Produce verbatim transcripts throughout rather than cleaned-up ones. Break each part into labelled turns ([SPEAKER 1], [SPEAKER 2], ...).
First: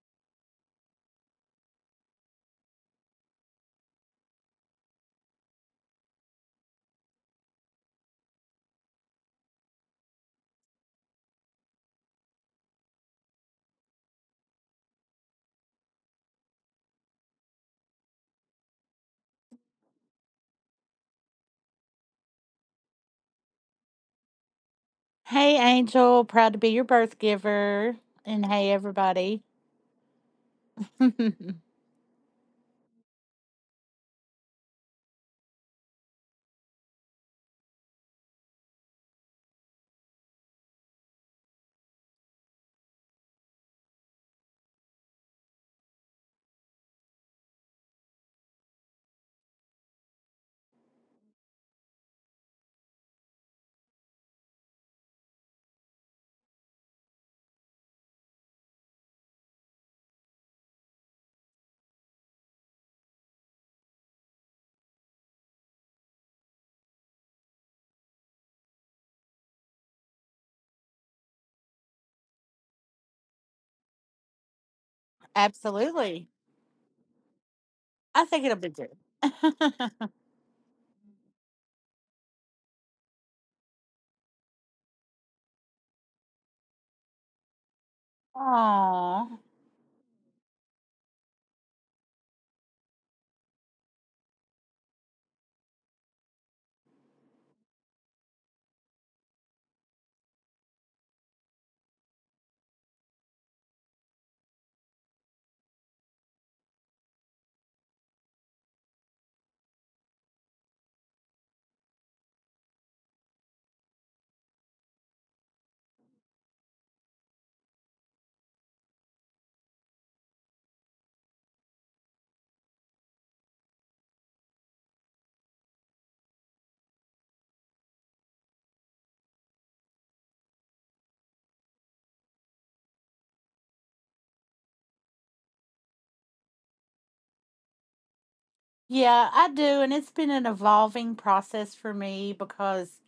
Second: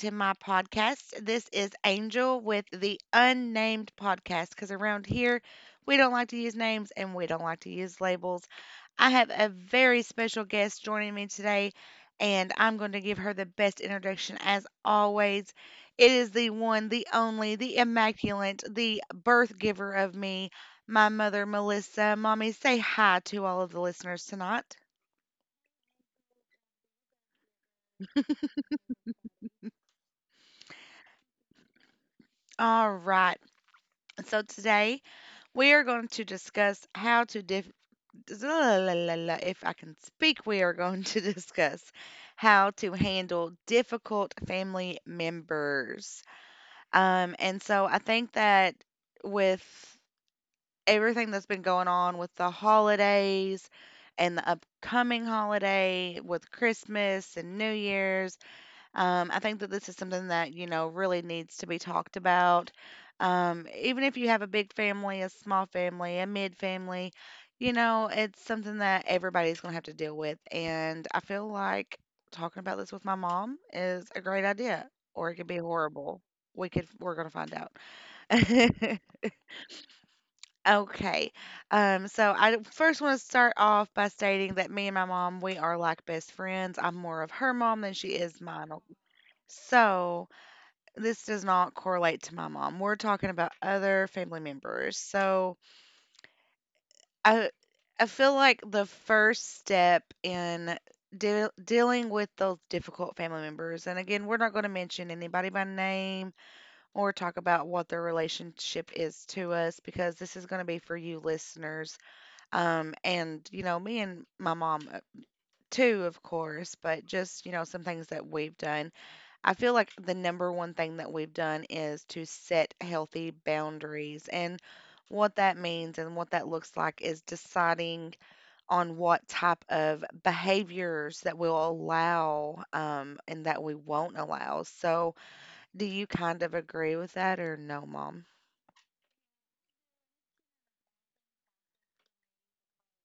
[SPEAKER 1] to my podcast. This is Angel with the Unnamed Podcast because around here we don't like to use names and we don't like to use labels. I have a very special guest joining me today, and I'm going to give her the best introduction as always. It is the one, the only, the immaculate, the birth giver of me, my mother, Melissa. Mommy, say hi to all of the listeners tonight.
[SPEAKER 2] Hey, Angel. Proud to be your birth giver. And hey, everybody.
[SPEAKER 1] All right. So today, We are going to discuss how to dif- if I can speak, we are going to discuss how to handle difficult family members. Um, and so I think that with everything that's been going on with the holidays and the upcoming holiday with Christmas and New Year's, um, I think that this is something that you know, really needs to be talked about. Um, even if you have a big family, a small family, a mid family, you know, it's something that everybody's going to have to deal with. And I feel like talking about this with my mom is a great idea, or it could be horrible.
[SPEAKER 2] Absolutely.
[SPEAKER 1] We could, we're going to find out.
[SPEAKER 2] I think it'll be good.
[SPEAKER 1] Okay. Um, so I first want to start off by stating that me and my mom, we are like best friends. I'm more of her mom than she is mine.
[SPEAKER 2] Aw.
[SPEAKER 1] So this does not correlate to my mom. We're talking about other family members. So I I feel like the first step in deal dealing with those difficult family members, and again, we're not going to mention anybody by name or talk about what their relationship is to us because this is going to be for you listeners. Um, and you know, me and my mom uh, too, of course, but just you know, some things that we've done. I feel like the number one thing that we've done is to set healthy boundaries. And what that means and what that looks like is deciding on what type of behaviors that we'll allow um, and that we won't allow. So, do you kind of agree with that or no, mom?
[SPEAKER 2] Yeah, I do. And it's been an evolving process for me because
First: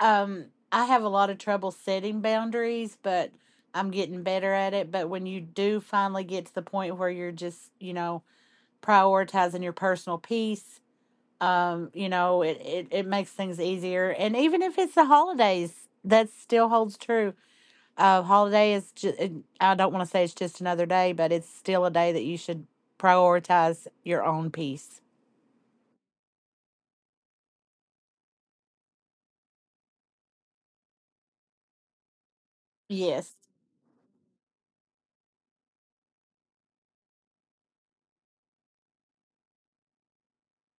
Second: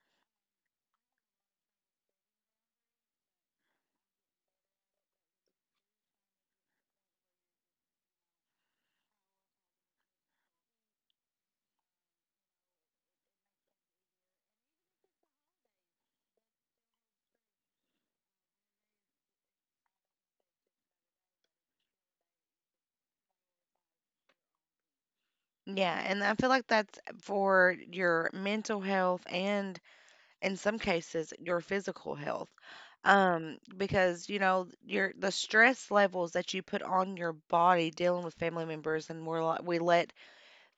[SPEAKER 2] um, I have a lot of trouble setting boundaries, but I'm getting better at it. But when you do finally get to the point where you're just, you know, prioritizing your personal peace. Um, you know, it, it, it makes things easier. And even if it's the holidays, that still holds true. Uh, holiday is, ju- and I don't want to say it's just another day, but it's still a day that you should prioritize your own peace.
[SPEAKER 1] Yeah, and I feel like that's for your mental health and in some cases your physical health,
[SPEAKER 2] Yes,
[SPEAKER 1] um because you know your the stress levels that you put on your body dealing with family members. And we're like, we let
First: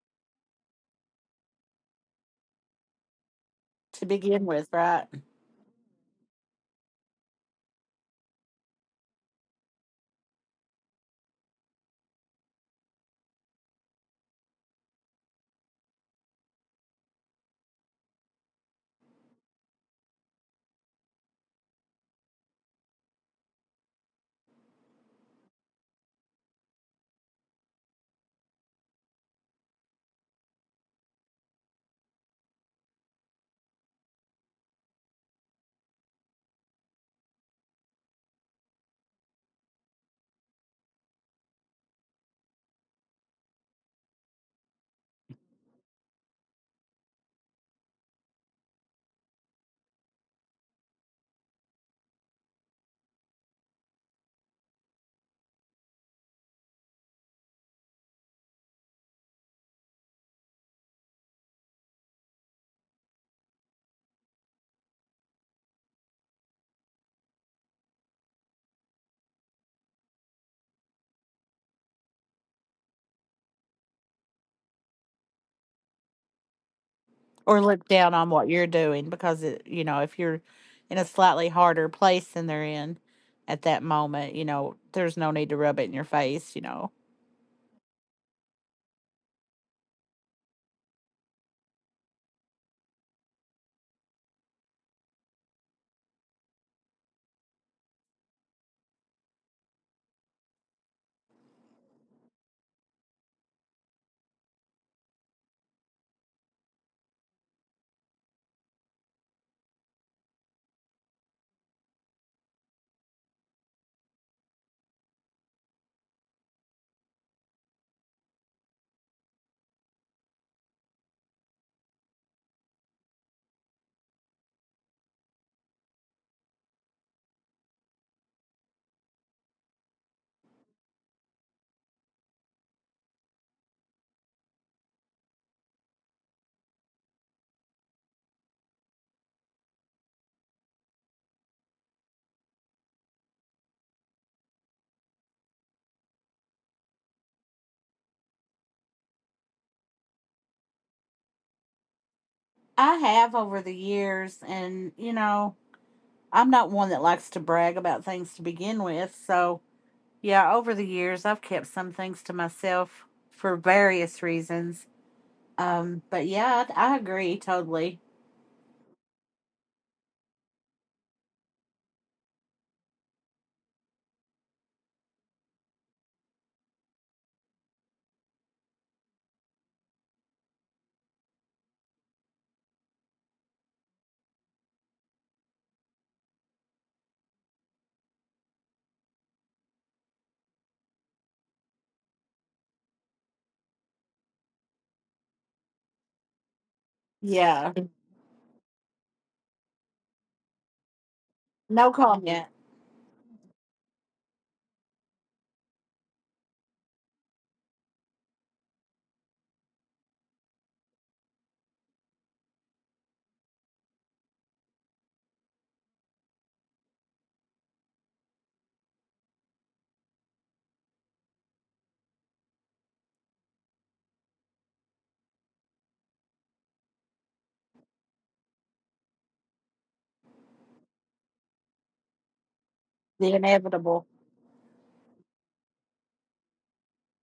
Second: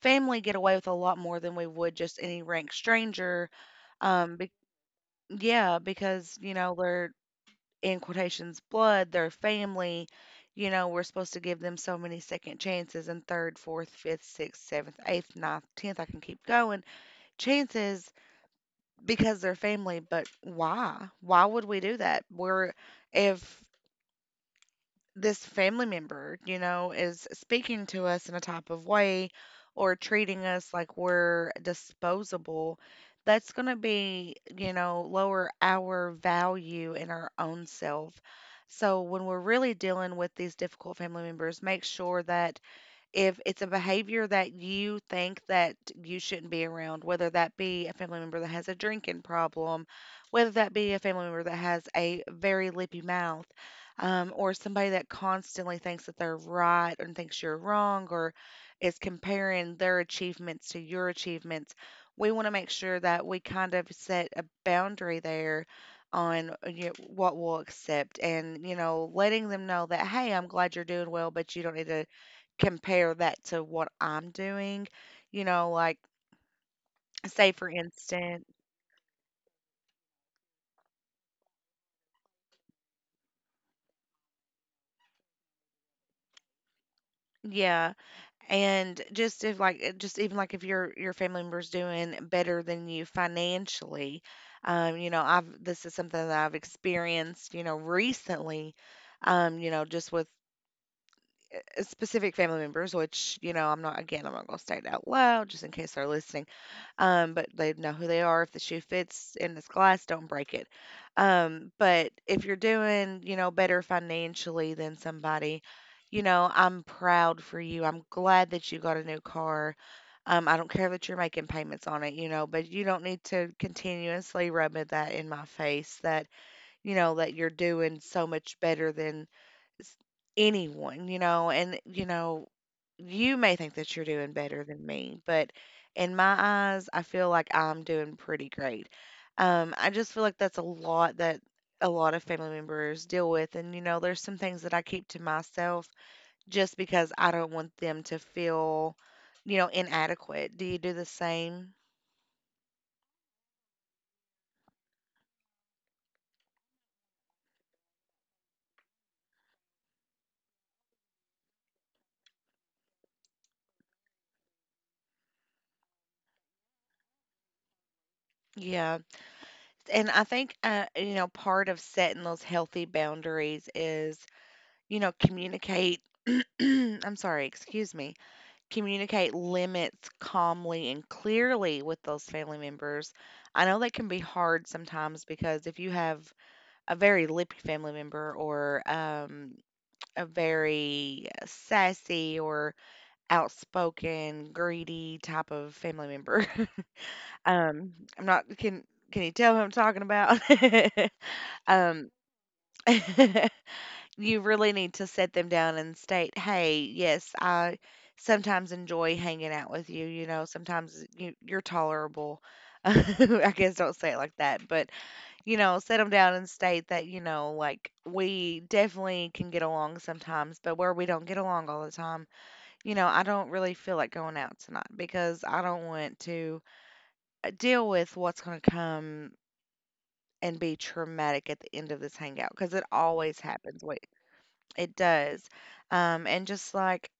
[SPEAKER 1] family get away with a lot more than we would just any rank stranger.
[SPEAKER 2] to
[SPEAKER 1] um
[SPEAKER 2] begin
[SPEAKER 1] be,
[SPEAKER 2] with, right?
[SPEAKER 1] yeah, because you know they're in quotations blood, their family. You know, we're supposed to give them so many second chances and third, fourth, fifth, sixth, seventh, eighth, ninth, tenth, I can keep going chances because they're family, but why? Why would we do that? We're If this family member, you know, is speaking to us in a type of way or treating us like we're disposable, that's going to be, you know, lower our value in our own self. So when we're really dealing with these difficult family members, make sure that if it's a behavior that you think that you shouldn't be around, whether that be a family member that has a drinking problem, whether that be a family member that has a very lippy mouth, um, or somebody that constantly thinks that they're right and thinks you're wrong, or is comparing their achievements to your achievements, we want to make sure that we kind of set a boundary there on uh, you know, what we'll accept, and you know, letting them know that, hey, I'm glad you're doing well, but you don't need to compare that to what I'm doing, you know, like say
[SPEAKER 2] Or
[SPEAKER 1] for
[SPEAKER 2] look down on
[SPEAKER 1] instance.
[SPEAKER 2] what you're doing because, it, you know, if you're in a slightly harder place than they're in at that moment, you know, there's no need to rub it in your face, you know.
[SPEAKER 1] Yeah, and just if like, uh, just even like if your your family member's doing better than you financially, um, you know, I've this is something that I've experienced, you know, recently, um, you know, just with uh, specific family members, which you know, I'm not again, I'm not gonna state it out loud just in case they're listening, um, but they know who they are. If the shoe fits in this glass, don't break it. Um, but if you're doing, you know, better financially than somebody, you know, I'm proud for you. I'm glad that you got a new car. Um, I don't care that you're making payments on it, you know, but you don't need to continuously rub it that in my face that, you know, that you're doing so much better than s- anyone, you know, and you know, you may think that you're doing better than me, but in my eyes, I feel like I'm doing pretty great. Um, I just feel like that's a lot that a lot of family members deal with, and you know, there's some things that I keep to myself just because I don't want them to feel, you know, inadequate. Do you do the same?
[SPEAKER 2] I have over the years, and, you know, I'm not one that likes to brag about things to begin with, so yeah, over the years I've kept some things to myself for various reasons. Um, but yeah, I, I agree totally.
[SPEAKER 1] Yeah. And I think, uh, you know, part of setting those healthy boundaries is you know, communicate. I'm sorry, excuse me. Communicate limits calmly and clearly with those family members. I know that can be hard sometimes because if you have a very lippy family member or um, a very sassy or outspoken, greedy type of family member,
[SPEAKER 2] Yeah,
[SPEAKER 1] um, I'm not can can you tell who I'm talking about?
[SPEAKER 2] no
[SPEAKER 1] um,
[SPEAKER 2] comment.
[SPEAKER 1] You really need to set them down and state, "Hey, yes, I sometimes enjoy hanging out with you, you know, sometimes you you're tolerable." I guess don't say it like that, but you know, set them down and state that, you know, like we definitely can get along sometimes, but where we don't get along all the time, you know, I don't really feel like going out tonight because I don't want to uh, deal with what's going to come and be traumatic at the end of this hangout because it
[SPEAKER 2] The
[SPEAKER 1] always happens.
[SPEAKER 2] inevitable.
[SPEAKER 1] It does. Um, and just like,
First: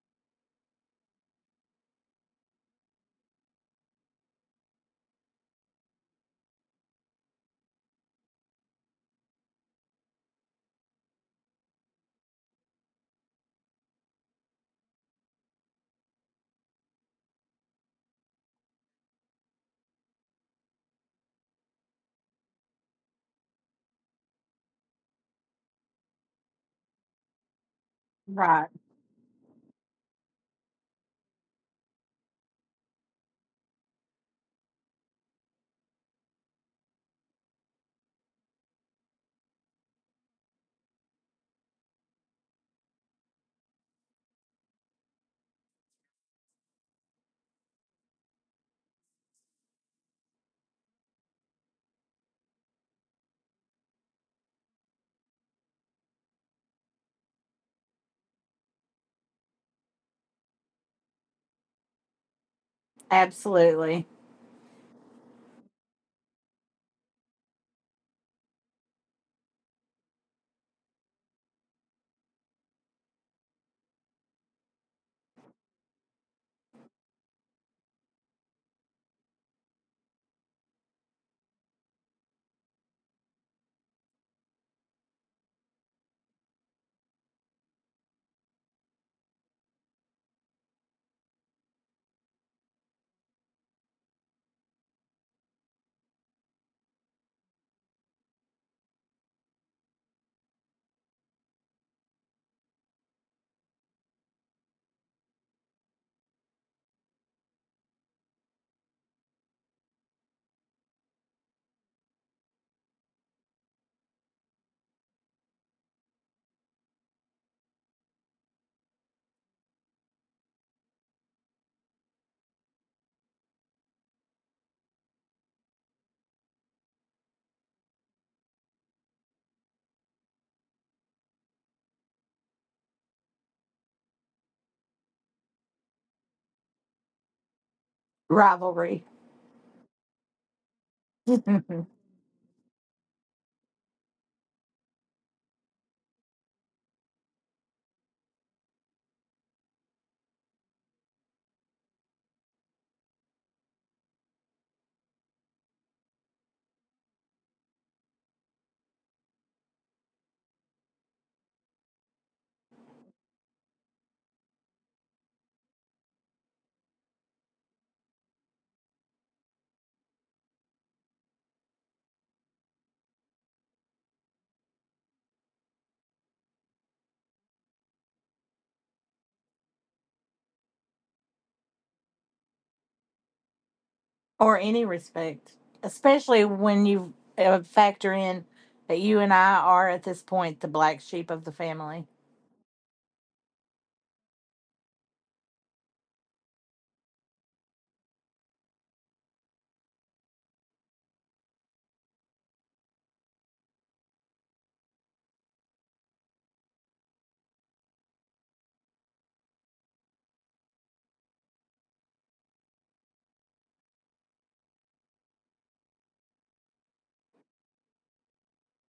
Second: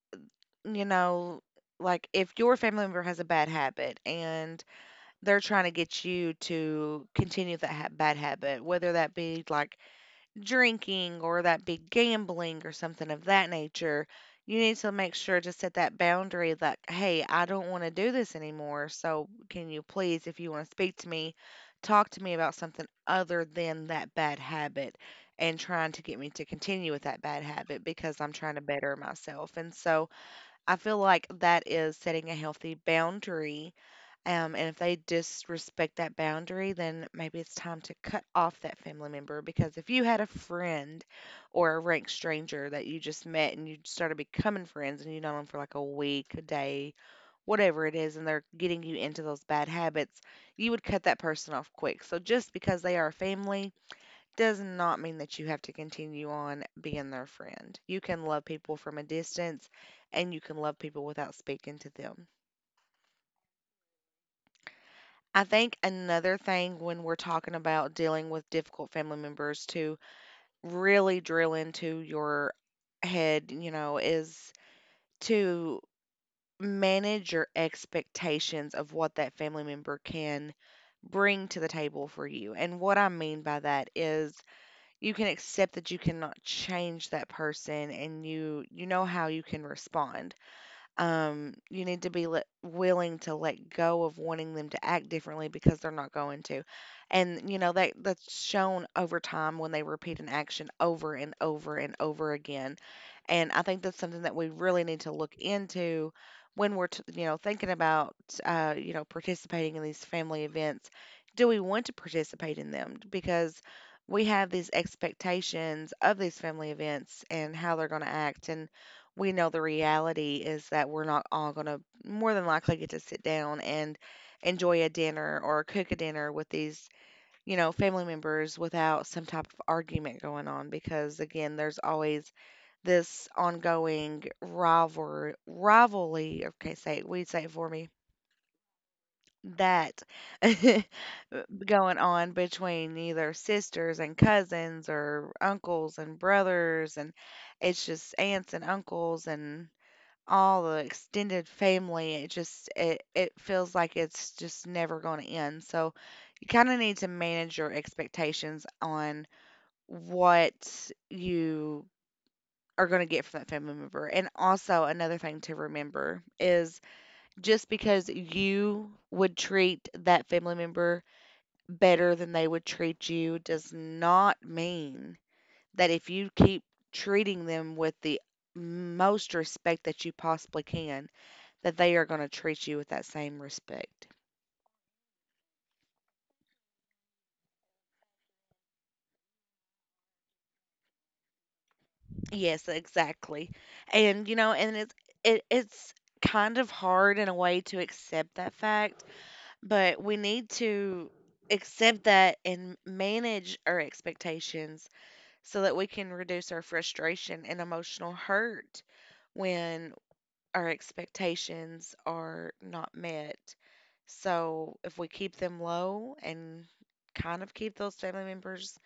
[SPEAKER 1] you know, like if your family member has a bad habit and they're trying to get you to continue that ha- bad habit, whether that be like drinking or that big gambling or something of that nature, you need to make sure to set that boundary that, hey, I don't want to do this anymore. So can you please, if you want to speak to me, talk to me about something other than that bad habit and trying to get me to continue with that bad habit because I'm trying to
[SPEAKER 2] Right.
[SPEAKER 1] better myself. And so I feel like that is setting a healthy boundary, um, and if they disrespect that boundary, then maybe it's time to cut off that family member. Because if you had a friend or a rank stranger that you just met and you started becoming friends and you know them for like a week, a day, whatever it is, and they're getting you into those bad habits, you would cut that person off quick. So just because they are family does not mean that you have to continue on being their friend. You can love people from a distance and you can love people without speaking to them.
[SPEAKER 2] Absolutely.
[SPEAKER 1] I think another thing when we're talking about dealing with difficult family members to really drill into your head, you know, is to manage your expectations of what that family member can bring to the table for you. And what I mean by that is you can accept that you cannot change that person and you you know how you can respond. Um, you need to be let, willing to let go of wanting them to act differently because they're not going to. And you know that that's shown over time when they repeat an action over and over and over again. And I think that's something that we really need to look into when we're t- you know thinking about uh, you know participating in these family events. Do we want to participate in them? Because we have these expectations of these family events and how they're going to act, and we know the reality is that we're not all going to more than likely get to sit down and enjoy a dinner or cook a dinner with these, you know, family members without some type of argument going on. Because again, there's always this ongoing rivalry rivalry, okay, say we say it for me
[SPEAKER 2] Rivalry.
[SPEAKER 1] that going on between either sisters and cousins or uncles and brothers, and it's just aunts and uncles and all the extended family. It just it it feels like it's just never going to end. So you kind of need to manage your expectations on what you are going to get from that family member. And also another thing to remember is just because you would treat that family member better than they would treat you does not mean that if you keep treating them with the most respect that you possibly can, that they are gonna treat you with that same respect.
[SPEAKER 2] Or any respect, especially when you uh, factor in that you and I are at this point the black sheep of the family.
[SPEAKER 1] Yes, exactly. And, you know, and it's it, it's kind of hard in a way to accept that fact, but we need to accept that and manage our expectations so that we can reduce our frustration and emotional hurt when our expectations are not met. So if we keep them low and kind of keep those family members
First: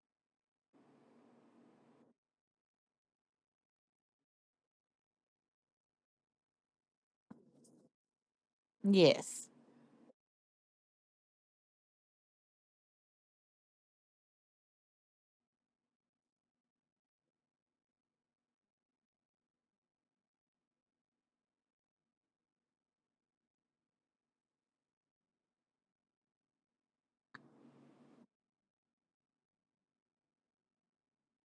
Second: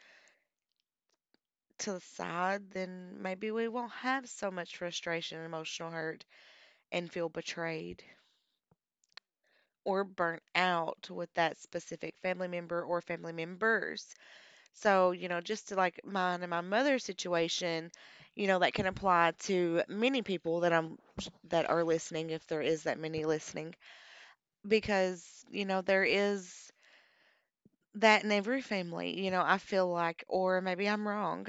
[SPEAKER 1] to the side, then maybe we won't have so much frustration, emotional hurt, and feel betrayed
[SPEAKER 2] Yes.
[SPEAKER 1] or burnt out with that specific family member or family members. So, you know, just to like mine and my mother's situation, you know, that can apply to many people that I'm that are listening, if there is that many listening, because, you know, there is that in every family, you know, I feel like, or maybe I'm wrong,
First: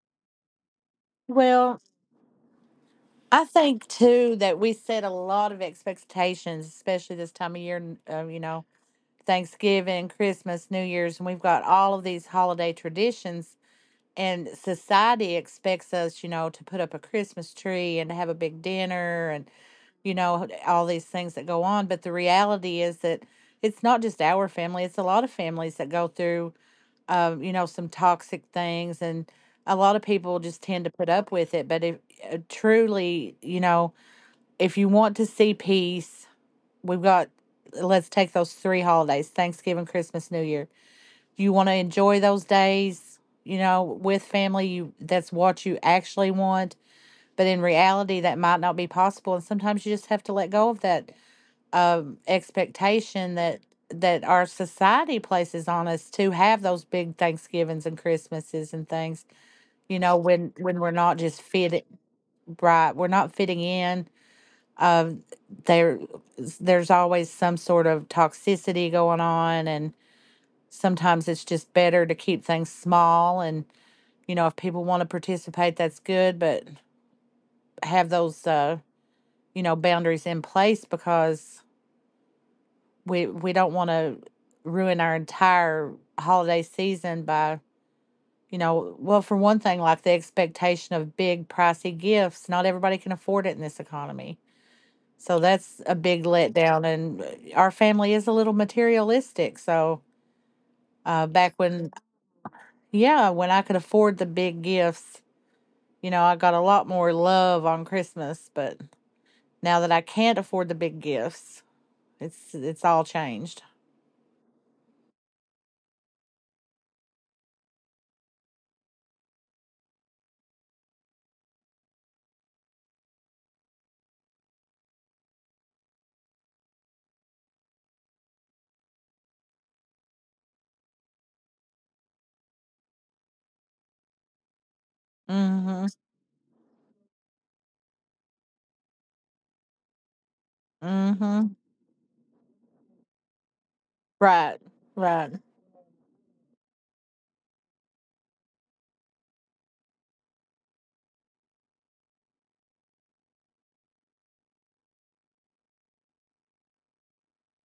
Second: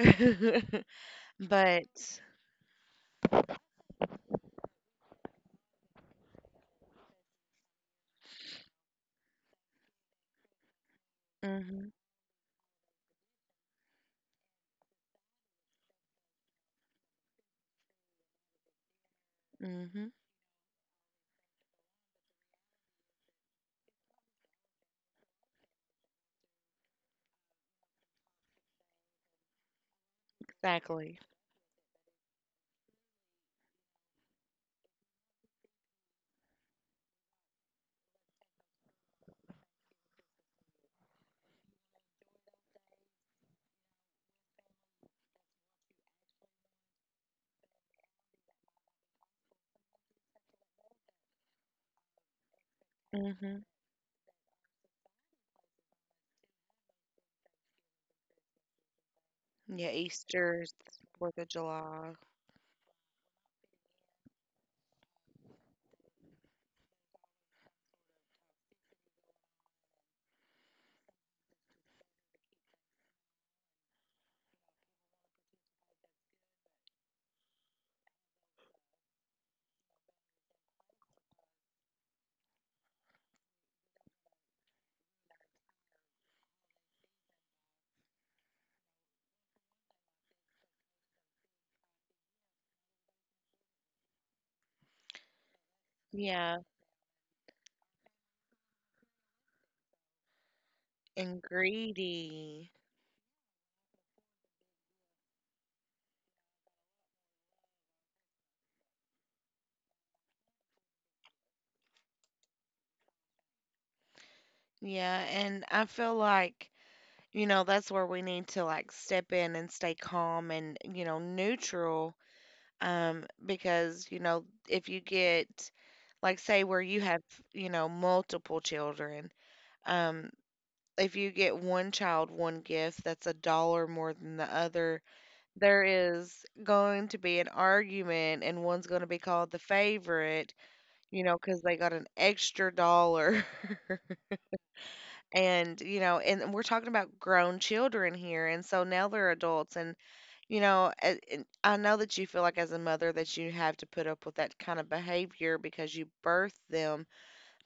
[SPEAKER 2] Well,
[SPEAKER 1] but.
[SPEAKER 2] I think too that we set a lot of expectations, especially this time of year. Uh, you know, Thanksgiving, Christmas, New Year's, and we've got
[SPEAKER 1] Mm-hmm.
[SPEAKER 2] all of these holiday traditions. And society expects us, you know, to put up a Christmas tree and to have a big dinner, and,
[SPEAKER 1] Mm-hmm.
[SPEAKER 2] you know, all these things that go on. But the reality is that it's not just our family, it's a lot of families that go through, um, you know, some toxic things. And a lot of people just tend to put
[SPEAKER 1] Exactly.
[SPEAKER 2] up with it. But if uh, truly, you know, if you want to see peace, we've got, let's take those three holidays, Thanksgiving, Christmas, New Year. You want to enjoy those days, you know, with family, you that's what you actually want, but in reality that might not be possible and sometimes you just have to let go of that um expectation that
[SPEAKER 1] Mhm.
[SPEAKER 2] that our society places on us to have those big Thanksgivings and Christmases and things,
[SPEAKER 1] Yeah,
[SPEAKER 2] you know, when
[SPEAKER 1] Easter's.
[SPEAKER 2] when we're not
[SPEAKER 1] Fourth
[SPEAKER 2] just
[SPEAKER 1] of
[SPEAKER 2] fitting
[SPEAKER 1] July.
[SPEAKER 2] right, we're not fitting in. um, there there's always some sort of toxicity going on, and sometimes it's just better to keep things small, and you know if people want to participate that's good, but have those uh you know boundaries in place, because we we don't want to ruin our entire holiday season by, you know, well, for one thing like the expectation of big pricey gifts, not everybody can afford it in this economy. So that's a big
[SPEAKER 1] Yeah,
[SPEAKER 2] letdown. And uh, our family is a little materialistic. So uh,
[SPEAKER 1] and
[SPEAKER 2] back when,
[SPEAKER 1] greedy.
[SPEAKER 2] yeah, when I could afford the big gifts, you know, I got a lot more love on Christmas. But now that I can't afford the big gifts, it's it's all changed.
[SPEAKER 1] Yeah, and I feel like, you know, that's where we need to like step in and stay calm and, you know, neutral. Um, because, you know, if you get like say where you have, you know, multiple children, um, if you get one child one gift that's a dollar more than the other, there
[SPEAKER 2] Mm-hmm.
[SPEAKER 1] is going to be an argument and one's going to be called the favorite, you know,
[SPEAKER 2] Mm-hmm.
[SPEAKER 1] because they got an extra dollar.
[SPEAKER 2] Right. Right.
[SPEAKER 1] And, you know, and we're talking about grown children here. And so now they're adults. And, you know, a- and I know that you feel like as a mother that you have to put up with that kind of behavior because you birthed them.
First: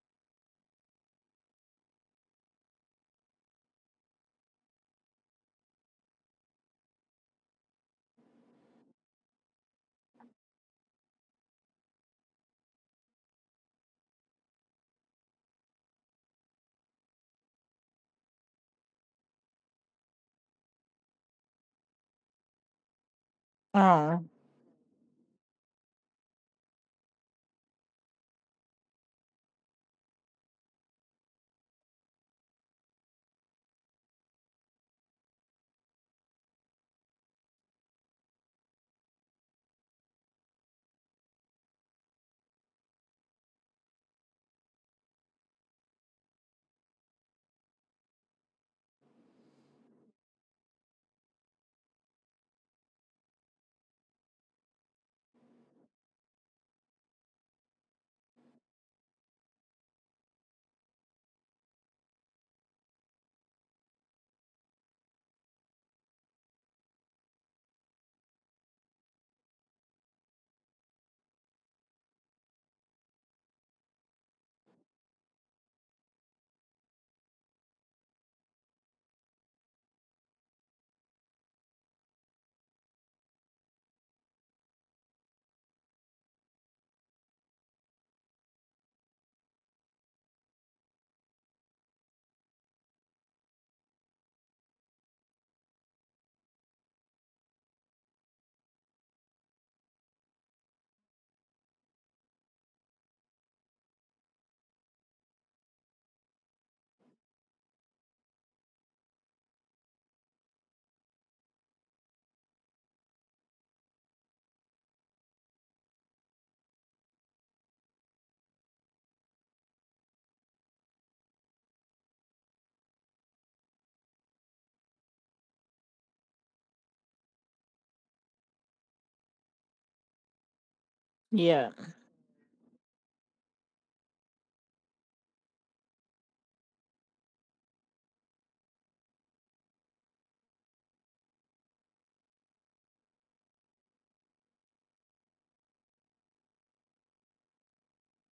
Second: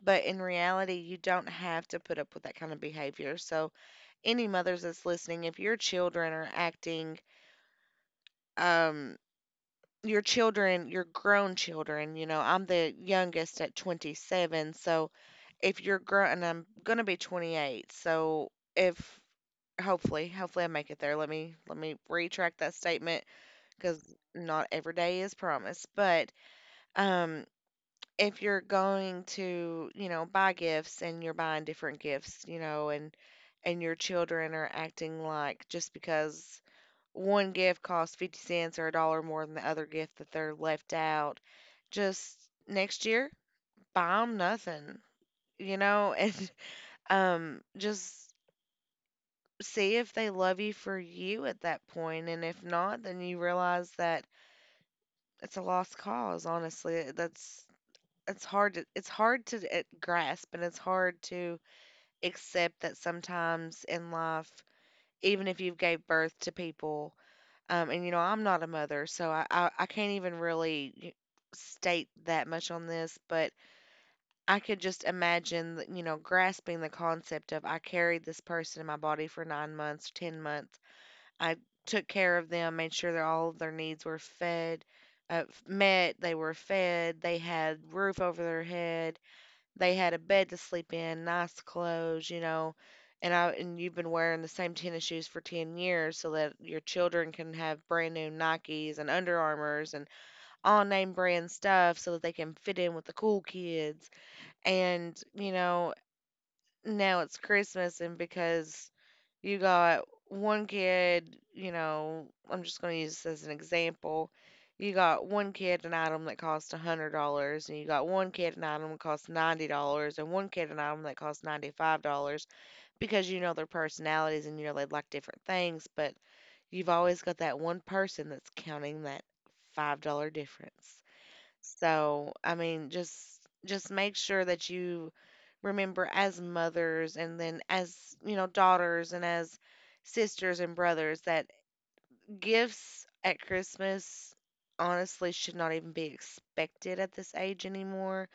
[SPEAKER 1] But in reality, you don't have to put up with that kind of behavior. So, any mothers that's listening, if your children are acting, um, your children, your grown children, you know, I'm the youngest at twenty-seven, so if you're grown, and I'm gonna be twenty-eight, so if hopefully, hopefully I make it there. Let me let me retract that statement because
[SPEAKER 2] Oh,
[SPEAKER 1] not every day is promised. But um, if you're going to, you know, buy gifts and you're buying different gifts, you know, and and your children are acting like just because one gift costs fifty cents or a dollar more than the other gift that they're left out. Just next year, buy them nothing, you know, and um, just see if they love you for you at that point. And if not, then you realize that it's a lost cause, honestly. That's it's hard to it's hard to uh, grasp, and it's hard to accept that sometimes in life, even if you've gave birth to people. Um, and you know, I'm not a mother, so I, I, I can't even really y- state that much on this, but I could just imagine that, you know, grasping the concept of I carried this person in my body for nine months, ten months. I took care of them, made sure that all of their needs were fed, uh, f- met, they were fed, they had roof over their head, they had a bed to sleep in, nice clothes, you know, and I and you've been wearing the same tennis shoes for ten years so that your children can have brand new Nikes and Under Armours and all name brand stuff so that they can fit in with the cool kids. And, you know, now it's Christmas, and because you got one kid, you know, I'm just going to use this as an example. You got one kid an item that costs one hundred dollars and you got one kid an item that costs ninety dollars and one kid an item that costs ninety-five dollars because you know their personalities and you know they like different things, but you've always got that one person that's counting that five dollars difference.
[SPEAKER 2] yeah.
[SPEAKER 1] So, I mean, just just make sure that you remember as mothers and then as, you know, daughters and as sisters and brothers that gifts at Christmas honestly should not even be expected at this age anymore.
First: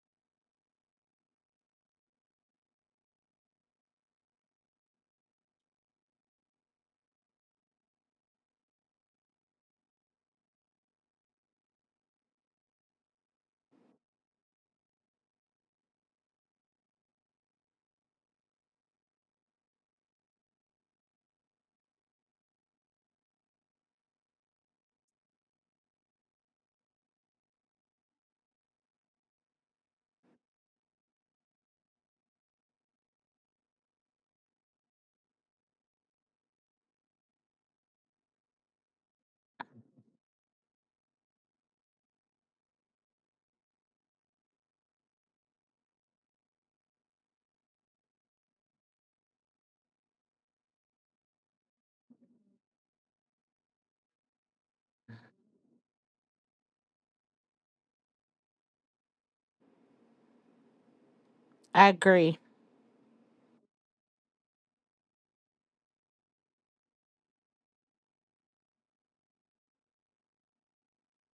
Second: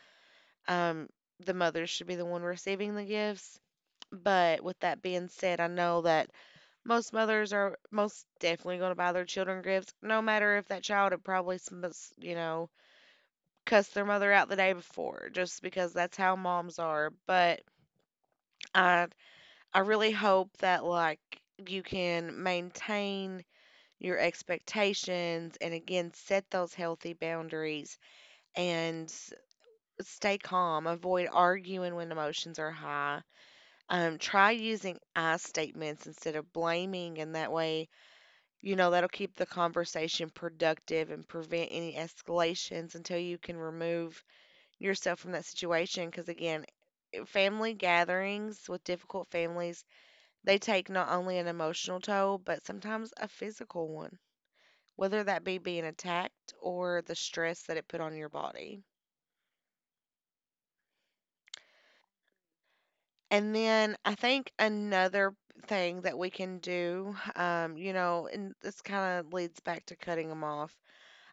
[SPEAKER 1] Um, the mothers should be the one receiving the gifts. But with that being said, I know that most mothers are most definitely going to buy their children gifts, no matter if that child had probably, sm- s- you know, cuss their mother out the day before just because that's how moms are. But I I really hope that like you can maintain your expectations and again set those healthy boundaries and s- stay calm. Avoid arguing when emotions are high. Um, try using I statements instead of blaming, and that way, you know, that'll keep the conversation productive and prevent any escalations until you can remove yourself from that situation. Because again, family gatherings with difficult families, they take not only an emotional toll, but sometimes a physical one, whether that be being attacked or the stress that it put on your body.
[SPEAKER 2] I agree.
[SPEAKER 1] And then I think another thing that we can do, um, you know, and this kind of leads back to cutting them off.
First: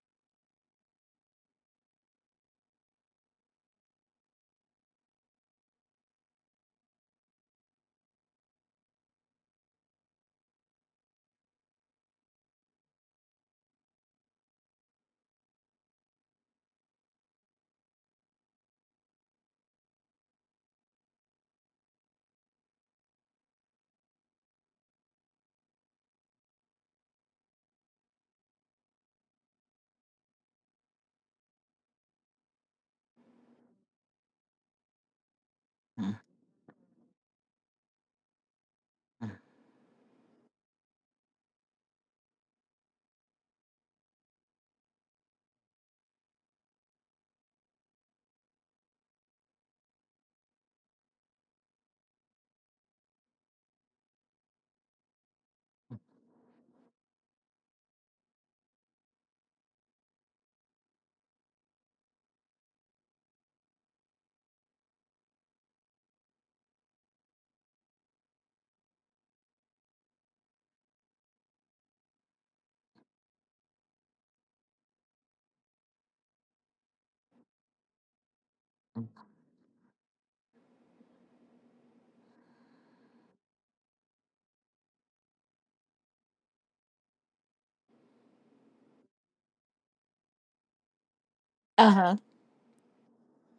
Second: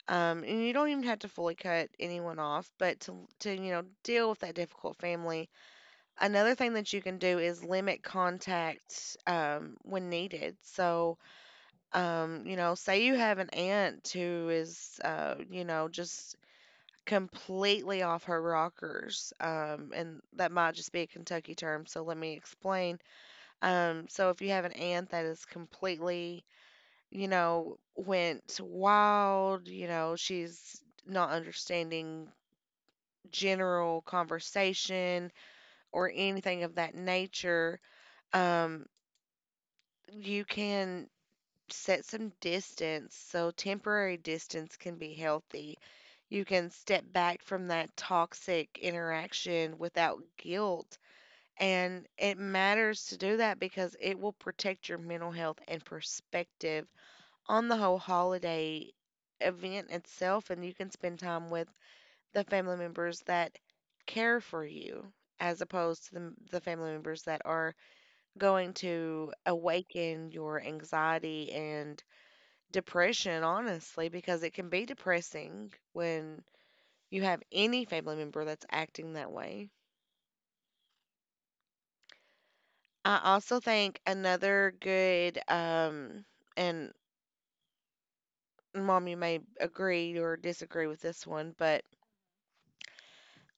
[SPEAKER 1] Um, and you don't even have to fully cut anyone off, but to, to, you know, deal with that difficult family, another thing that you can do is limit contact um, when needed. So, um, you know, say you have an aunt who is, uh, you know, just completely off her rockers, um, and that might just be a Kentucky term, so let me explain. Um, so if you have an aunt that is completely, you know, went wild, you know, she's not understanding general conversation or
[SPEAKER 2] Mm.
[SPEAKER 1] anything of that nature, um, you can set some distance, so temporary distance can be healthy. You can step back from that toxic interaction without guilt. And it matters to do that because it will protect your mental health and perspective on the whole holiday event itself. And you can spend time with the family members that care for you as opposed to the, the family members that are going to awaken your anxiety and depression, honestly, because it can be depressing when you have any family member that's acting that way. I also think another good, um, and mom, you may agree or disagree with this one, but
[SPEAKER 2] Uh-huh.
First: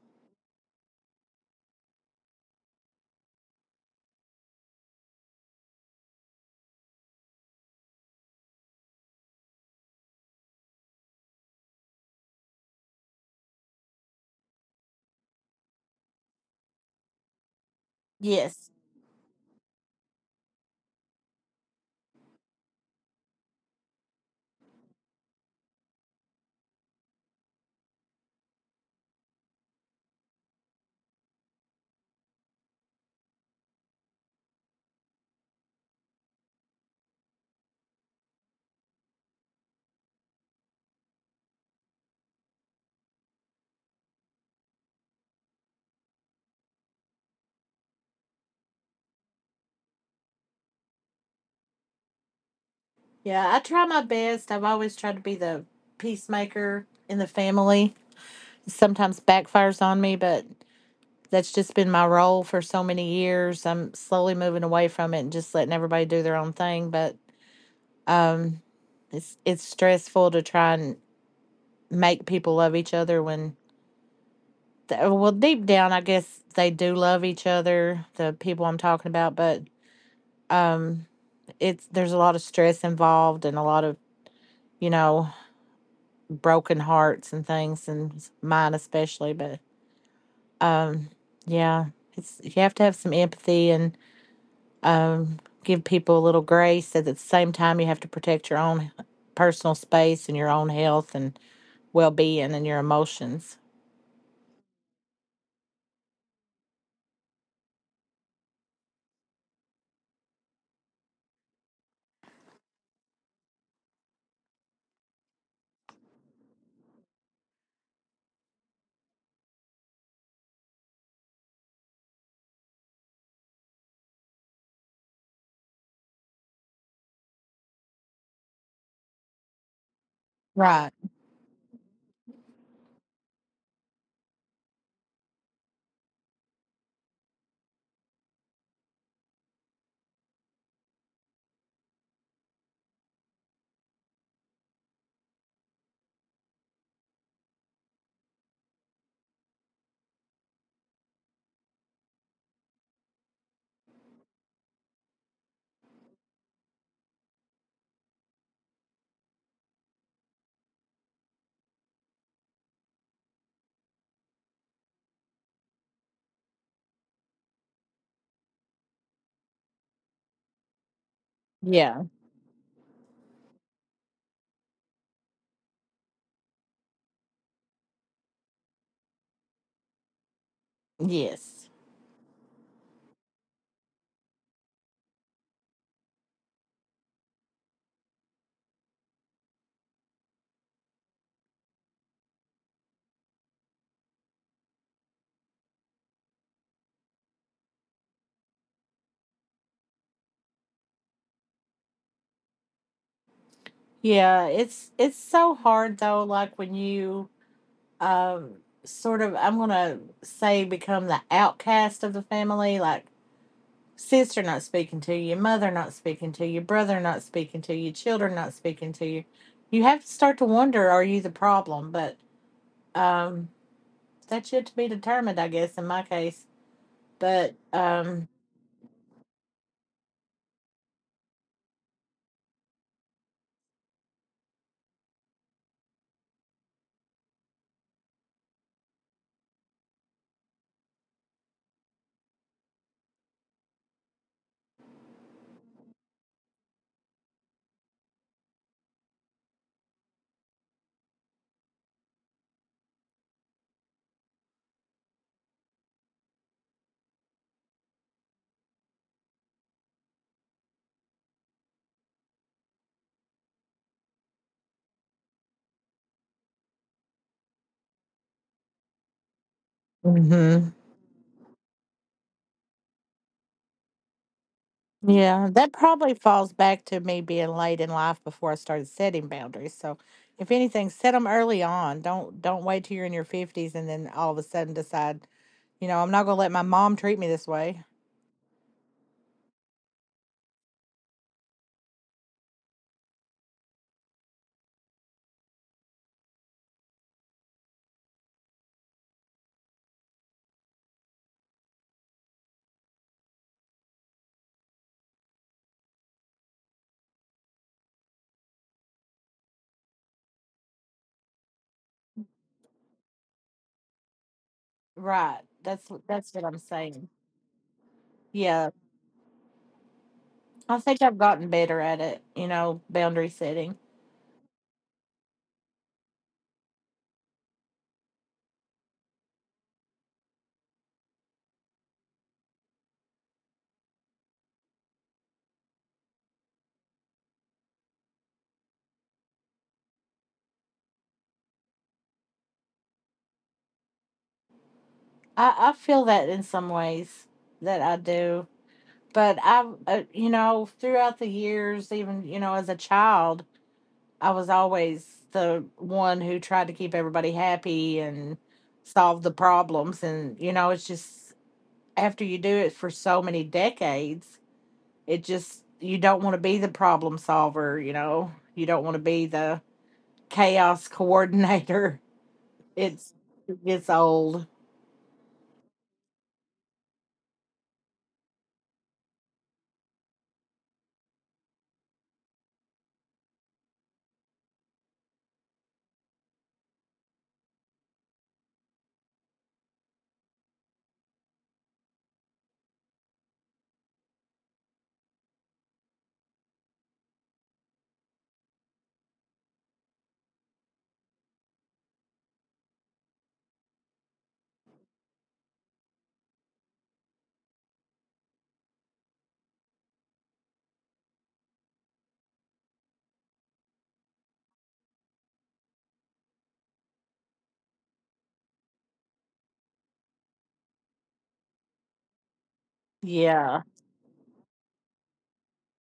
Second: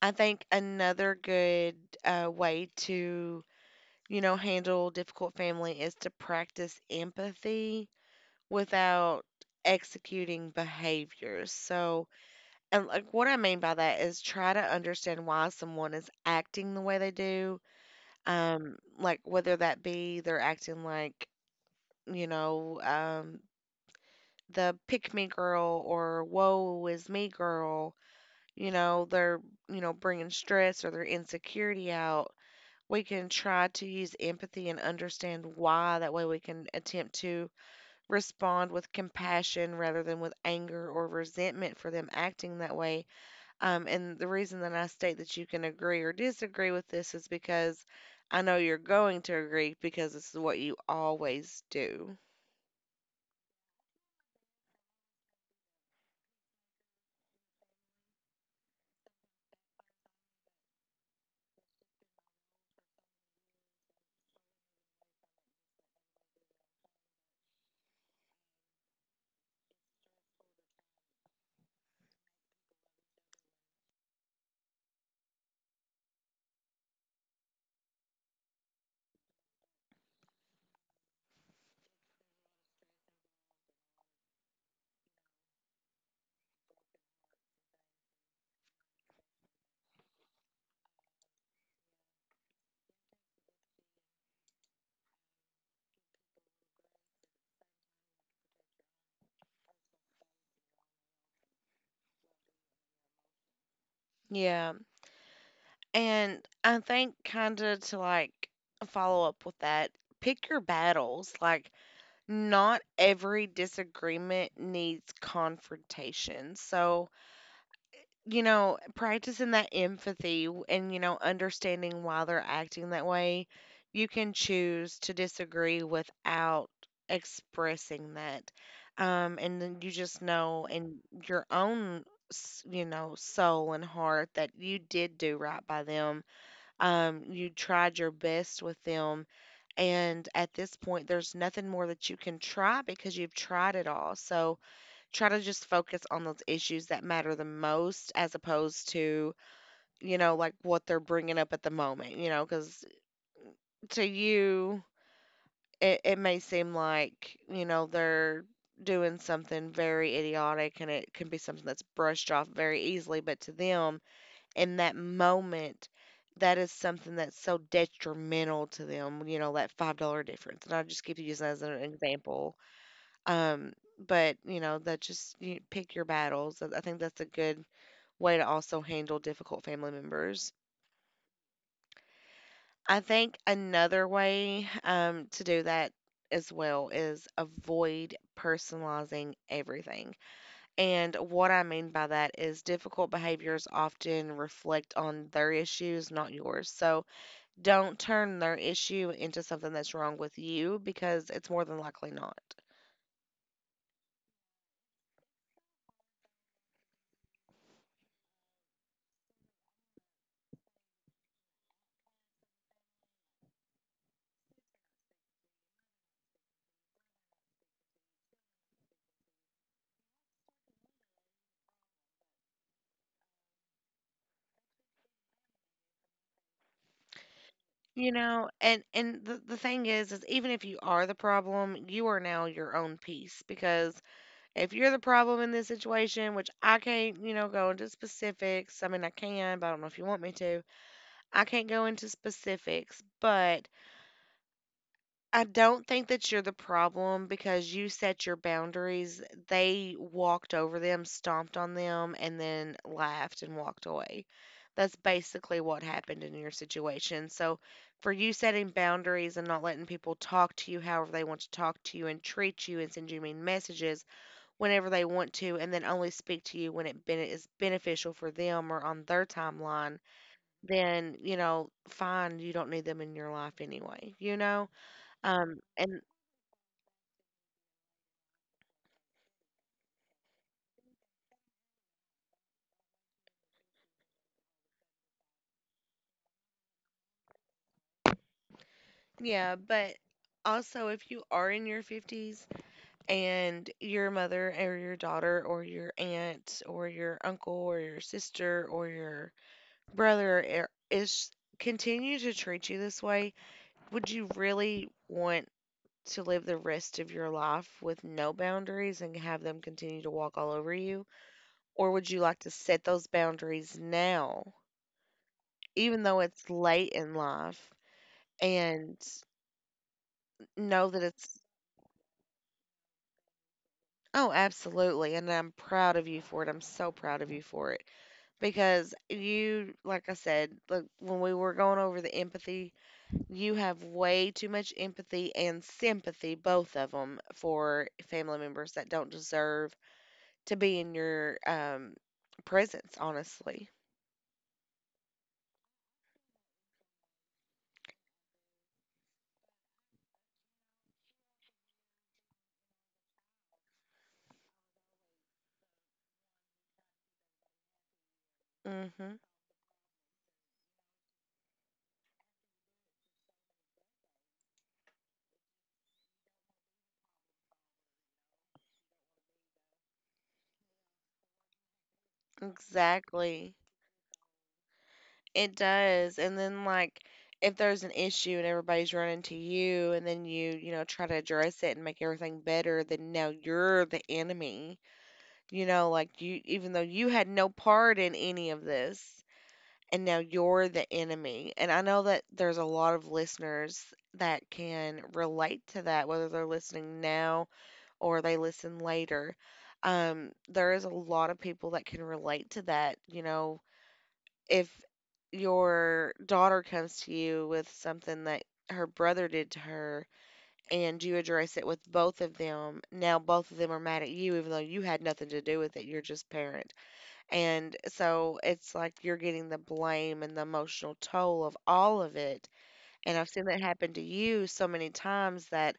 [SPEAKER 1] I think another good uh, way to, you know, handle difficult family is to practice empathy without executing behaviors. So, and, like, what I mean by that is try to understand why someone is acting the way they do,
[SPEAKER 2] Yes.
[SPEAKER 1] um, like, whether that be they're acting like, you know, um, the pick me girl or woe is me girl, you know, they're, you know, bringing stress or their insecurity out. We can try to use empathy and understand why. That way we can attempt to respond with compassion rather than with anger or resentment for them acting that way. Um, and the reason that I state that you can agree or disagree with this is because I know you're going to agree because this is what you always do.
[SPEAKER 2] Yeah, I try my best. I've always tried to be the peacemaker in the family. Sometimes backfires on me, but that's just been my role for so many years. I'm slowly moving away from it and just letting everybody do their own thing. But it's it's stressful to try and make people love each other when, th- well, deep down, I guess they do love each other, the people I'm talking about. But um, it's there's a lot of stress involved and a lot of, you know, broken hearts and things, and mine especially. But um, yeah, it's you have to have some empathy and, um, give people a little grace. At the same time, you have to protect your own personal space and your own health and well being and your emotions.
[SPEAKER 1] Yeah. And I think kind of to like follow up with that, pick your battles. Like, not every disagreement needs confrontation. So, you know, practicing that empathy w- and, you know, understanding why they're acting that way, you can choose to disagree without expressing that. Um, and then you just know
[SPEAKER 2] Right.
[SPEAKER 1] in your own, s- you know, soul and heart that you did do right by them. Um, you tried your best with them. And at this point, there's nothing more that you can try because you've tried it all. So, try to just focus on those issues that matter the most as opposed to, you know, like what they're bringing up at the moment, you know, because to you, it, it may seem like, you know, they're doing something very idiotic and it can be something that's brushed off very easily. But to them, in that moment, that is something that's so detrimental to them, you know, that five dollars difference. And I'll just keep using that as an
[SPEAKER 2] Yeah.
[SPEAKER 1] example. Um, but you know that just you pick your battles. I I think that's a good way to also handle difficult family members.
[SPEAKER 2] Yes.
[SPEAKER 1] I think another way um, to do that as well is avoid personalizing everything. And what I mean by that is difficult behaviors often reflect on their issues, not yours. So don't turn their issue into something that's wrong with you because it's more than likely not.
[SPEAKER 2] Yeah. It's it's so hard though. Like when you um, sort of, I'm gonna say, become the outcast of the family. Like sister not speaking to you, mother not speaking to you, brother not speaking to you, children not speaking to you. You have to start to wonder, are you the problem? But um, that's yet to be determined, I guess, in my case. But
[SPEAKER 1] You
[SPEAKER 2] um
[SPEAKER 1] know, and and the the thing is, is even if you are the problem, you are now your own piece because if you're the problem in this situation, which I can't, you know, go into specifics. I mean, I can, but I don't know if you want me to. I can't go into specifics, but I don't think that you're the problem because you set your boundaries. They walked over them, stomped on them, and then laughed and walked away. That's basically what happened in your situation. So, for you setting boundaries and not letting people talk to you however they want to talk to you and treat you and send you mean messages whenever they want to, and then only speak to you when it ben- is beneficial for them or on their timeline,
[SPEAKER 2] mhm.
[SPEAKER 1] then, you know, fine, you don't need them in your life anyway, you know?
[SPEAKER 2] Yeah,
[SPEAKER 1] Um,
[SPEAKER 2] that
[SPEAKER 1] and
[SPEAKER 2] probably falls back to me being late in life before I started setting boundaries. So if anything, set them early on. Don't don't wait till you're in your fifties and then all of a sudden decide, you know, I'm not gonna let my mom treat me this way.
[SPEAKER 1] Yeah, but also if you are in your fifties and your mother or your daughter or your aunt or your uncle or your sister or your brother er- is continue to treat you this way, would you really want to live the rest of your life with no boundaries and have them continue to walk all over you? Or would you like to set those boundaries now,
[SPEAKER 2] Right. That's
[SPEAKER 1] even though
[SPEAKER 2] that's what
[SPEAKER 1] it's
[SPEAKER 2] I'm
[SPEAKER 1] late
[SPEAKER 2] saying.
[SPEAKER 1] in life
[SPEAKER 2] Yeah.
[SPEAKER 1] and
[SPEAKER 2] I
[SPEAKER 1] know
[SPEAKER 2] think
[SPEAKER 1] that
[SPEAKER 2] I've
[SPEAKER 1] it's
[SPEAKER 2] gotten better at it, you know, boundary setting.
[SPEAKER 1] Oh, absolutely. And I'm proud of you for it. I'm so proud of you for it because you, like I said, like when we were going over the empathy, you have way too much empathy and sympathy, both of them, for family members that don't deserve to be in your um, presence, honestly.
[SPEAKER 2] I, I feel that in some ways that I do. But I've, uh, you know, throughout the years, even, you know, as a child, I was always the one who tried to keep everybody happy and
[SPEAKER 1] Mm hmm
[SPEAKER 2] solve the problems. And, you know, it's just after you do it for so many decades, it just, you don't want to be the problem solver, you know, you don't want to be the chaos coordinator. It's,
[SPEAKER 1] Exactly.
[SPEAKER 2] it gets old.
[SPEAKER 1] It does. And then, like, if there's an issue and everybody's running to you and then you, you know, try to address it and make everything better, then now you're the enemy. You know, like, you even though you had no part in any of this and now you're the enemy. And I know that there's a lot of listeners that can relate to that, whether they're listening now or they listen later. Um, there is a lot of people that can relate to that, you know, if your daughter comes to you with something that her brother did to her and you address it with both of them, now both of them are mad at you, even though you had nothing to do with it. You're just parent. And so it's like you're getting the blame and the emotional toll of all of it. And I've seen
[SPEAKER 2] Yeah.
[SPEAKER 1] that happen to you so many times that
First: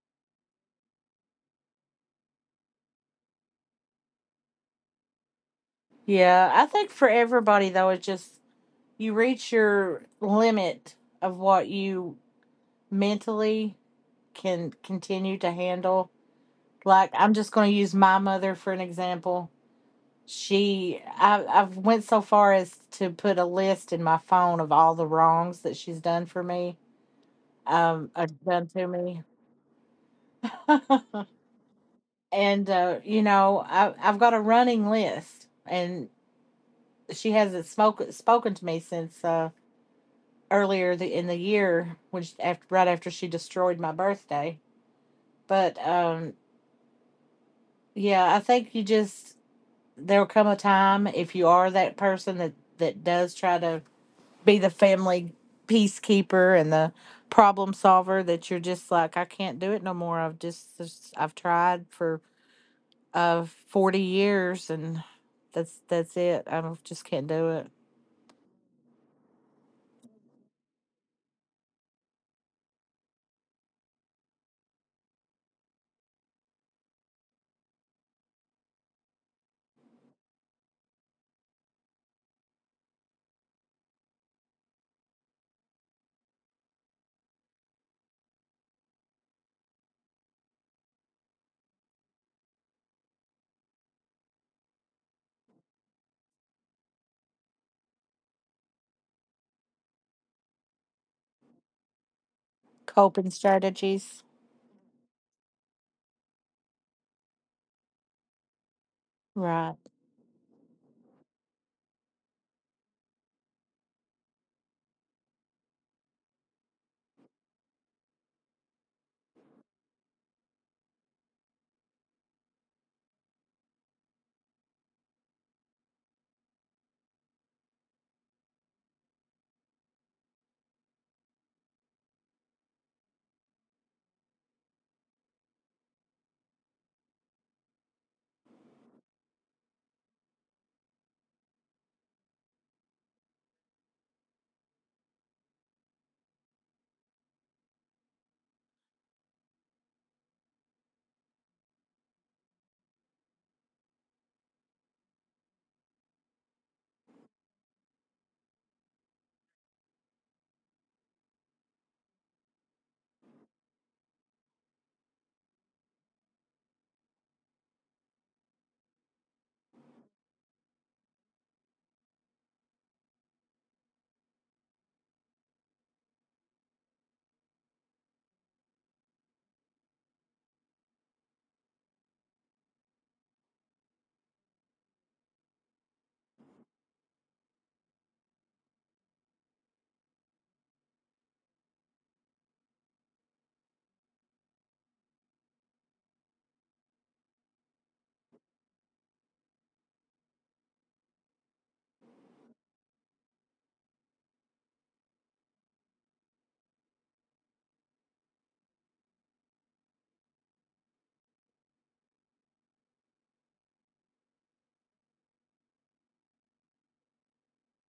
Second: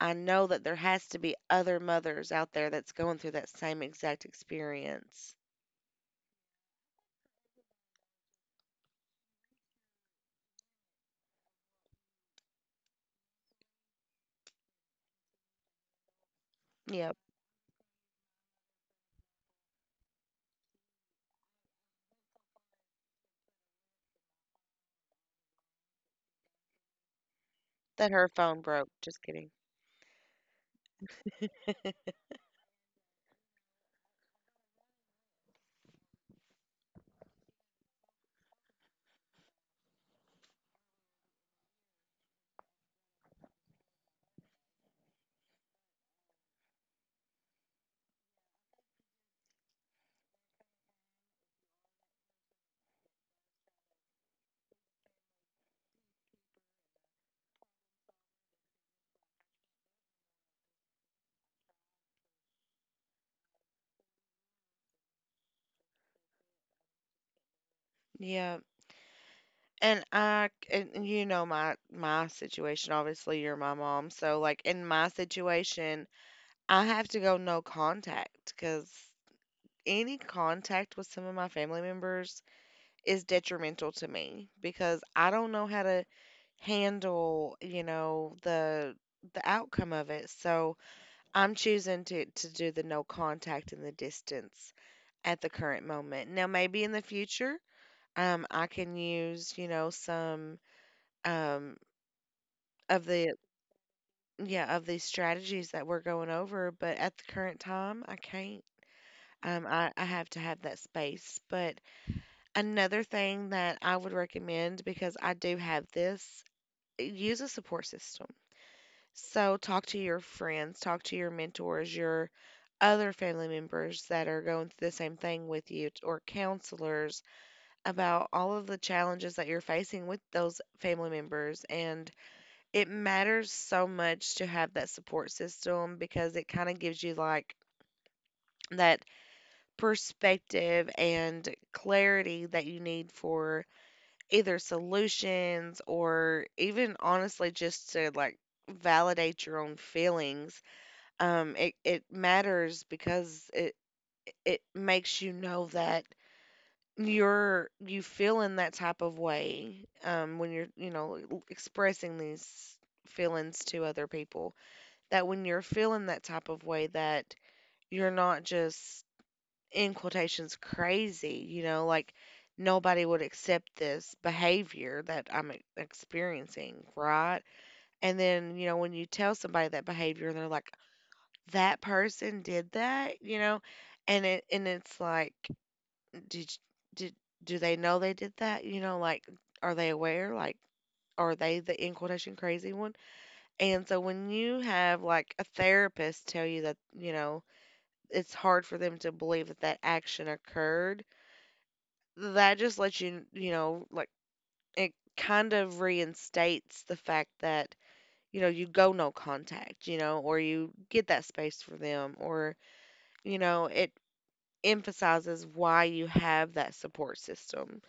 [SPEAKER 1] I know that there has to be other mothers out there that's going through that same exact experience.
[SPEAKER 2] Yeah. I think for everybody, though, it just, you reach your limit of what you mentally can continue to handle. Like
[SPEAKER 1] Yep.
[SPEAKER 2] I'm just going to use my mother for an example. She I, i've went so far as to put a list in my phone of all the wrongs that she's done for me,
[SPEAKER 1] That
[SPEAKER 2] um
[SPEAKER 1] her
[SPEAKER 2] uh,
[SPEAKER 1] phone
[SPEAKER 2] done
[SPEAKER 1] broke.
[SPEAKER 2] to
[SPEAKER 1] Just
[SPEAKER 2] me.
[SPEAKER 1] kidding.
[SPEAKER 2] And uh you know I, i've got a running list, and she hasn't spoken spoken to me since uh earlier the, in the year, when after, right after she destroyed my birthday. But um, yeah, I think you just, there will come a time if you are that person that that does try to be the family peacekeeper and the problem solver, that you're just like, I can't do it no more. I've just just- I've tried for uh forty years and that's that's it. I don't- just can't do it.
[SPEAKER 1] Yep. And I, and and you know my my situation, obviously, you're my mom, so, like, in my situation, I have to go no contact because any contact with some of my family members is detrimental to me because I don't know how to handle, you know, the the outcome of it, so I'm choosing to to do the no contact and the distance at the current moment. Now maybe in the future, um, I can use, you know, some, um Of
[SPEAKER 2] Coping
[SPEAKER 1] the
[SPEAKER 2] strategies.
[SPEAKER 1] yeah, of these strategies that we're going over, but at the current time, I can't. Um,
[SPEAKER 2] Right.
[SPEAKER 1] I, I have to have that space. But another thing that I would recommend, because I do have this, uh, use a support system. So talk to your friends, talk to your mentors, your other family members that are going through the same thing with you, or counselors about all of the challenges that you're facing with those family members. And it matters so much to have that support system because it kind of gives you like that perspective and clarity that you need for either solutions or even honestly just to, like, validate your own feelings. Um it it matters because it it makes you know that you're you feel in that type of way um when you're, you know, expressing these feelings to other people, that when you're feeling that type of way that you're not just in quotations crazy, you know, like nobody would accept this behavior that I'm e- experiencing, right? And then, you know, when you tell somebody that behavior, they're like, that person did that, you know, and it and it's like, did did do they know they did that? You know, like, are they aware? Like, are they the in quotation crazy one? And so when you have, like, a therapist tell you that, you know, it's hard for them to believe that that action occurred. That just lets you, you know, like, it kind of reinstates the fact that, you know, you go no contact, you know, or you get that space for them, or, you know, it emphasizes why you have that support system,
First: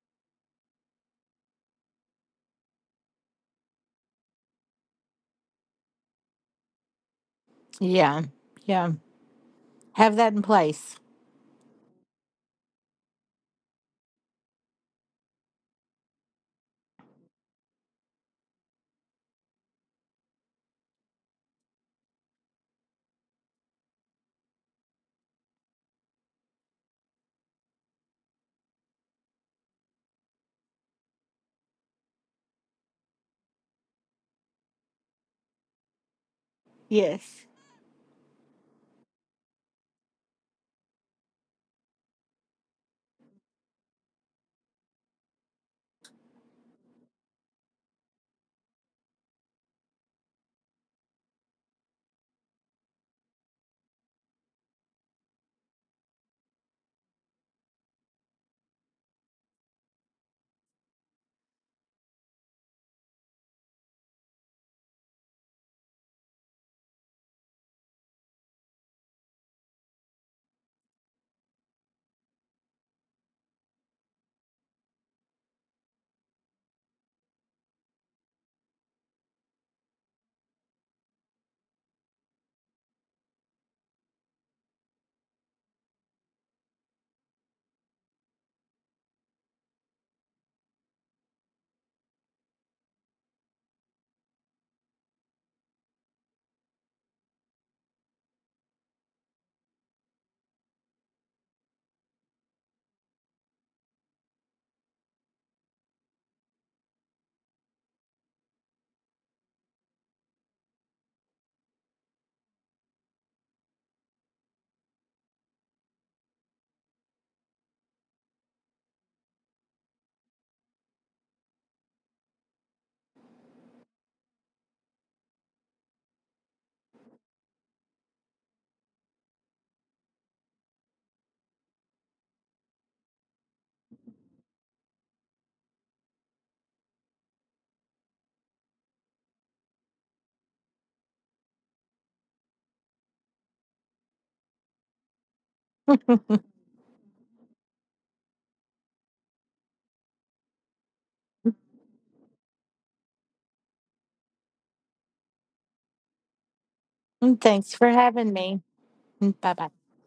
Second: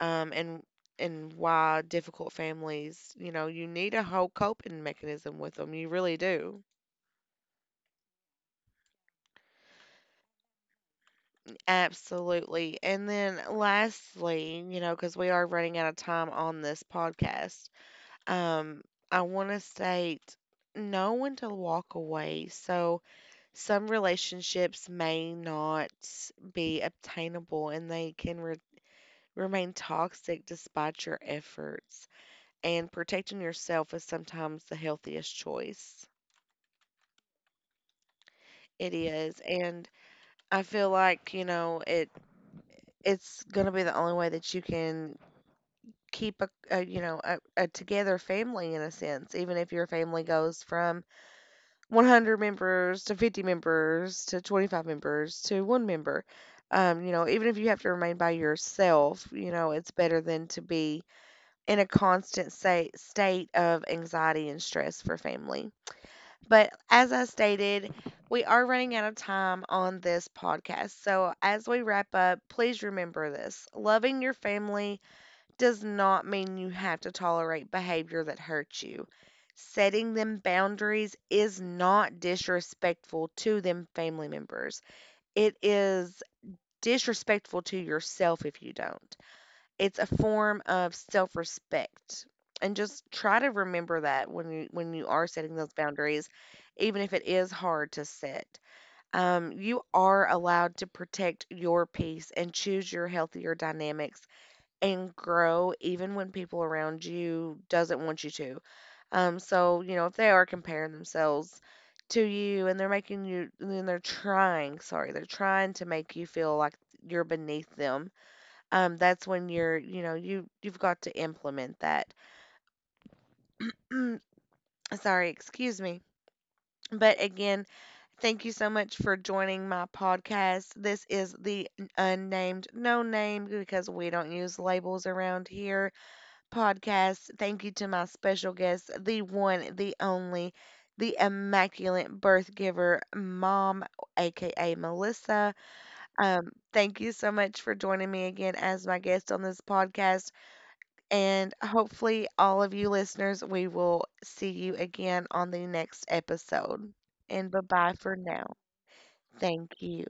[SPEAKER 1] um, and and why difficult families, you know, you need a whole coping mechanism with them. You really do.
[SPEAKER 2] Yeah. Yeah. Have that in place.
[SPEAKER 1] Absolutely. And then lastly, you know, because we are running out of time on this podcast, um, I want to state know when to walk away. So some relationships may not be obtainable and they can re- remain toxic despite your efforts. And protecting yourself is sometimes the healthiest choice.
[SPEAKER 2] Yes.
[SPEAKER 1] It is. And I feel like, you know, it it's going to be the only way that you can keep a, a you know a, a together family in a sense, even if your family goes from one hundred members to fifty members to twenty-five members to one member. Um, you know, even if you have to remain by yourself, you know, it's better than to be in a constant sa state of anxiety and stress for family. But as I stated, we are running out of time on this podcast, so as we wrap up, please remember this: loving your family does not mean you have to tolerate behavior that hurts you. Setting them boundaries is not disrespectful to them family members. It is disrespectful to yourself if you don't. It's a form of self-respect. And just try to remember that when you when you are setting those boundaries, even if it is hard to set. Um, you are allowed to protect your peace and choose your healthier dynamics and grow even when people around you doesn't want you to. Um, so, you know, if they are comparing themselves to you and they're making you and they're trying, sorry, they're trying to make you feel like you're beneath them. Um, that's when you're you know you you've got to implement that. Mm, Sorry, excuse me. But again, thank you so much for joining my podcast. This is the unnamed, no name because we don't use labels around here, podcast. Thank you to my special guest, the one, the only, the immaculate birth giver, mom, aka Melissa. Um, thank you so much for joining me again as my guest on this podcast. And hopefully, all of you listeners, we will see you again on the next episode.
[SPEAKER 2] And
[SPEAKER 1] And bye
[SPEAKER 2] thanks for
[SPEAKER 1] bye for
[SPEAKER 2] having
[SPEAKER 1] now.
[SPEAKER 2] me. Bye bye.
[SPEAKER 1] Thank you.